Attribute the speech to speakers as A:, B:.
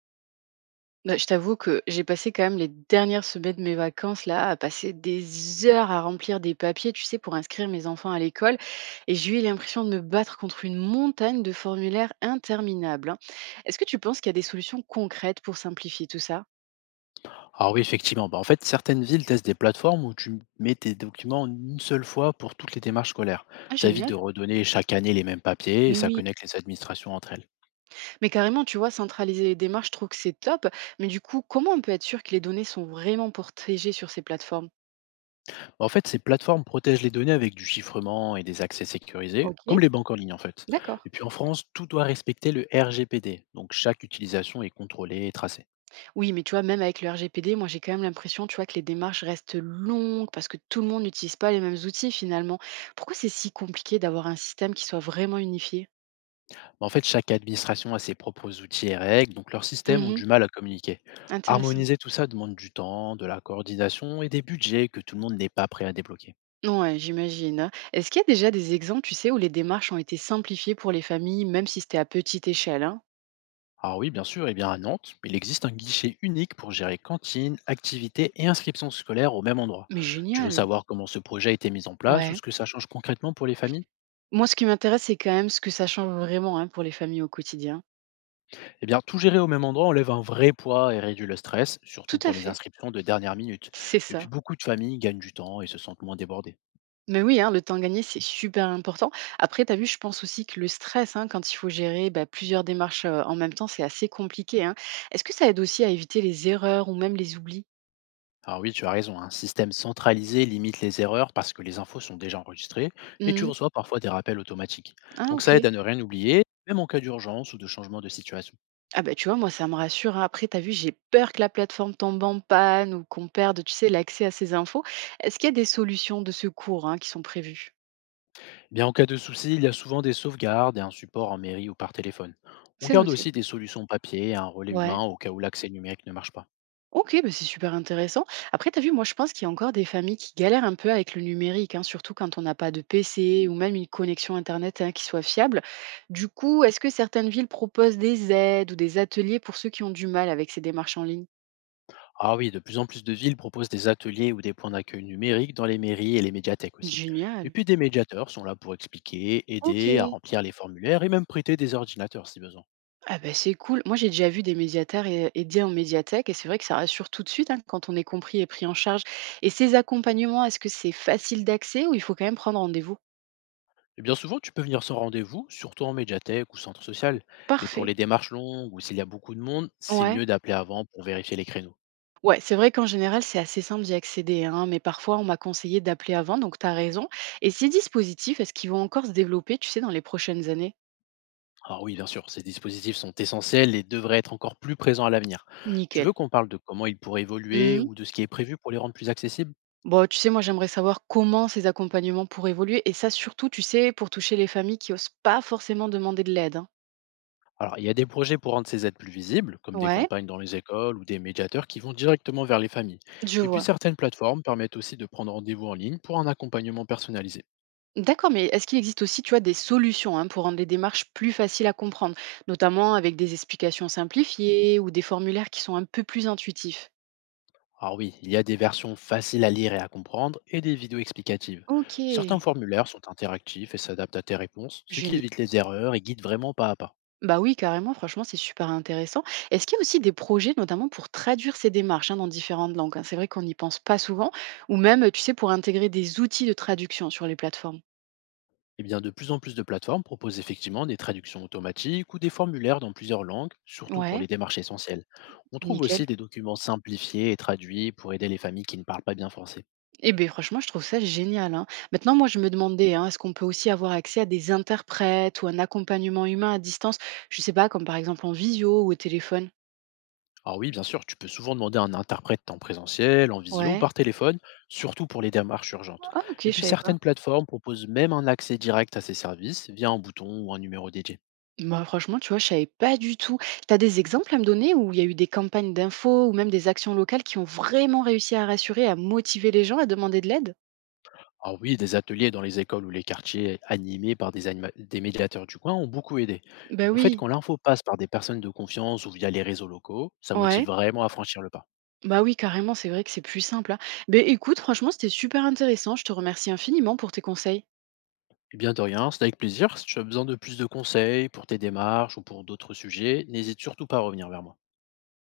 A: Bah, je t'avoue que j'ai passé quand même les dernières semaines de mes vacances là à passer des heures à remplir des papiers, tu sais, pour inscrire mes enfants à l'école. Et j'ai eu l'impression de me battre contre une montagne de formulaires interminables, hein. Est-ce que tu penses qu'il y a des solutions concrètes pour simplifier tout ça?
B: Alors oui, effectivement. Bah, en fait, certaines villes testent des plateformes où tu mets tes documents en une seule fois pour toutes les démarches scolaires.
A: Ah,
B: Ça évite de
A: génial!
B: redonner chaque année les mêmes papiers et
A: Mais
B: ça
A: oui.
B: connecte les administrations entre elles.
A: Mais carrément, tu vois, centraliser les démarches, je trouve que c'est top. Mais du coup, comment on peut être sûr que les données sont vraiment protégées sur ces plateformes?
B: Bah, en fait, ces plateformes protègent les données avec du chiffrement et des accès sécurisés,
A: Ok,
B: comme les banques en ligne en fait.
A: d'accord.
B: Et puis en France, tout doit respecter le RGPD, donc chaque utilisation est contrôlée et tracée.
A: Oui, mais tu vois, même avec le RGPD, moi j'ai quand même l'impression, tu vois, que les démarches restent longues parce que tout le monde n'utilise pas les mêmes outils finalement. Pourquoi c'est si compliqué d'avoir un système qui soit vraiment unifié?
B: Mais en fait, chaque administration a ses propres outils et règles, donc leurs systèmes ont
A: Mhm,
B: du mal à communiquer.
A: intéressant.
B: Harmoniser tout ça demande du temps, de la coordination et des budgets que tout le monde n'est pas prêt à débloquer.
A: Ouais, j'imagine, hein. Est-ce qu'il y a déjà des exemples, tu sais, où les démarches ont été simplifiées pour les familles, même si c'était à petite échelle, hein?
B: Ah oui, bien sûr, eh bien à Nantes, il existe un guichet unique pour gérer cantine, activités et inscriptions scolaires au même endroit.
A: Mais
B: Tu veux
A: génial.
B: savoir comment ce projet a été mis en place ou ce
A: Ouais.
B: que ça change concrètement pour les familles?
A: Moi, ce qui m'intéresse, c'est quand même ce que ça change vraiment, hein, pour les familles au quotidien.
B: Eh bien, tout gérer au même endroit enlève un vrai poids et réduit le stress, surtout
A: Tout à
B: pour les
A: fait.
B: inscriptions de dernière minute.
A: C'est
B: Et puis
A: ça.
B: beaucoup de familles gagnent du temps et se sentent moins débordées.
A: Mais oui, hein, le temps gagné, c'est super important. Après, tu as vu, je pense aussi que le stress, hein, quand il faut gérer bah, plusieurs démarches en même temps, c'est assez compliqué, hein. Est-ce que ça aide aussi à éviter les erreurs ou même les oublis?
B: Ah oui, tu as raison, un système centralisé limite les erreurs parce que les infos sont déjà enregistrées et tu
A: Mhm.
B: reçois parfois des rappels automatiques.
A: Ah,
B: Donc
A: ok.
B: ça aide à ne rien oublier, même en cas d'urgence ou de changement de situation.
A: Ah, bah, tu vois, moi, ça me rassure, hein. Après, t'as vu, j'ai peur que la plateforme tombe en panne ou qu'on perde, tu sais, l'accès à ces infos. Est-ce qu'il y a des solutions de secours, hein, qui sont prévues?
B: Eh bien, en cas de souci, il y a souvent des sauvegardes et un support en mairie ou par téléphone. On
A: C'est
B: garde
A: noté.
B: aussi des solutions papier et un relais
A: Ouais.
B: humain au cas où l'accès numérique ne marche pas.
A: OK, bah, c'est super intéressant. Après, tu as vu, moi, je pense qu'il y a encore des familles qui galèrent un peu avec le numérique, hein, surtout quand on n'a pas de PC ou même une connexion Internet, hein, qui soit fiable. Du coup, est-ce que certaines villes proposent des aides ou des ateliers pour ceux qui ont du mal avec ces démarches en ligne?
B: Ah oui, de plus en plus de villes proposent des ateliers ou des points d'accueil numériques dans les mairies et les médiathèques aussi. Et
A: Génial.
B: puis des médiateurs sont là pour expliquer,
A: Ok.
B: aider à remplir les formulaires et même prêter des ordinateurs si besoin.
A: Ah ben c'est cool. Moi, j'ai déjà vu des aidés en médiathèque et c'est vrai que ça rassure tout de suite, hein, quand on est compris et pris en charge. Et ces accompagnements, est-ce que c'est facile d'accès ou il faut quand même prendre rendez-vous?
B: Et bien souvent, tu peux venir sans rendez-vous, surtout en médiathèque ou centre social. Mais pour
A: Parfait.
B: les démarches longues ou s'il y a beaucoup de monde, c'est
A: Ouais.
B: mieux d'appeler avant pour vérifier les créneaux.
A: Ouais, c'est vrai qu'en général, c'est assez simple d'y accéder, hein, mais parfois on m'a conseillé d'appeler avant, donc t'as raison. Et ces dispositifs, est-ce qu'ils vont encore se développer, tu sais, dans les prochaines années?
B: Alors oui, bien sûr, ces dispositifs sont essentiels et devraient être encore plus présents à l'avenir. Tu
A: Nickel.
B: veux qu'on parle de comment ils pourraient évoluer
A: Mhm.
B: ou de ce qui est prévu pour les rendre plus accessibles?
A: Bon, tu sais, moi j'aimerais savoir comment ces accompagnements pourraient évoluer, et ça surtout, tu sais, pour toucher les familles qui osent pas forcément demander de l'aide, hein.
B: Alors, il y a des projets pour rendre ces aides plus visibles, comme des
A: Ouais,
B: campagnes dans les écoles ou des médiateurs qui vont directement vers les familles.
A: je
B: Et puis
A: vois.
B: certaines plateformes permettent aussi de prendre rendez-vous en ligne pour un accompagnement personnalisé.
A: D'accord, mais est-ce qu'il existe aussi, tu vois, des solutions, hein, pour rendre les démarches plus faciles à comprendre, notamment avec des explications simplifiées ou des formulaires qui sont un peu plus intuitifs?
B: Alors oui, il y a des versions faciles à lire et à comprendre et des vidéos explicatives.
A: Ok,
B: Certains formulaires sont interactifs et s'adaptent à tes réponses, ce qui
A: génial.
B: évite les erreurs et guide vraiment pas à pas.
A: Bah oui, carrément, franchement, c'est super intéressant. Est-ce qu'il y a aussi des projets, notamment pour traduire ces démarches, hein, dans différentes langues, hein? C'est vrai qu'on n'y pense pas souvent, ou même, tu sais, pour intégrer des outils de traduction sur les plateformes.
B: Eh bien, de plus en plus de plateformes proposent effectivement des traductions automatiques ou des formulaires dans plusieurs langues, surtout pour
A: Ouais,
B: les démarches essentielles. On trouve aussi
A: nickel.
B: des documents simplifiés et traduits pour aider les familles qui ne parlent pas bien français.
A: Eh bien, franchement, je trouve ça génial, hein. Maintenant, moi, je me demandais, hein, est-ce qu'on peut aussi avoir accès à des interprètes ou un accompagnement humain à distance? Je sais pas, comme par exemple en visio ou au téléphone.
B: Alors oui, bien sûr, tu peux souvent demander à un interprète en présentiel, en visio ou
A: Ouais.
B: par téléphone, surtout pour les démarches urgentes.
A: Ah, ok,
B: Et
A: je
B: puis
A: savais pas.
B: certaines plateformes proposent même un accès direct à ces services via un bouton ou un numéro dédié.
A: Bah, franchement, tu vois, je savais pas du tout. Tu as des exemples à me donner où il y a eu des campagnes d'infos ou même des actions locales qui ont vraiment réussi à rassurer, à motiver les gens à demander de l'aide?
B: Alors oui, des ateliers dans les écoles ou les quartiers animés par des médiateurs du coin ont beaucoup aidé.
A: Bah
B: En fait,
A: oui,
B: quand l'info passe par des personnes de confiance ou via les réseaux locaux, ça motive
A: ouais.
B: vraiment à franchir le pas.
A: Bah oui, carrément, c'est vrai que c'est plus simple, hein. Mais écoute, franchement, c'était super intéressant. Je te remercie infiniment pour tes conseils.
B: Eh bien de rien, c'est avec plaisir. Si tu as besoin de plus de conseils pour tes démarches ou pour d'autres sujets, n'hésite surtout pas à revenir vers moi.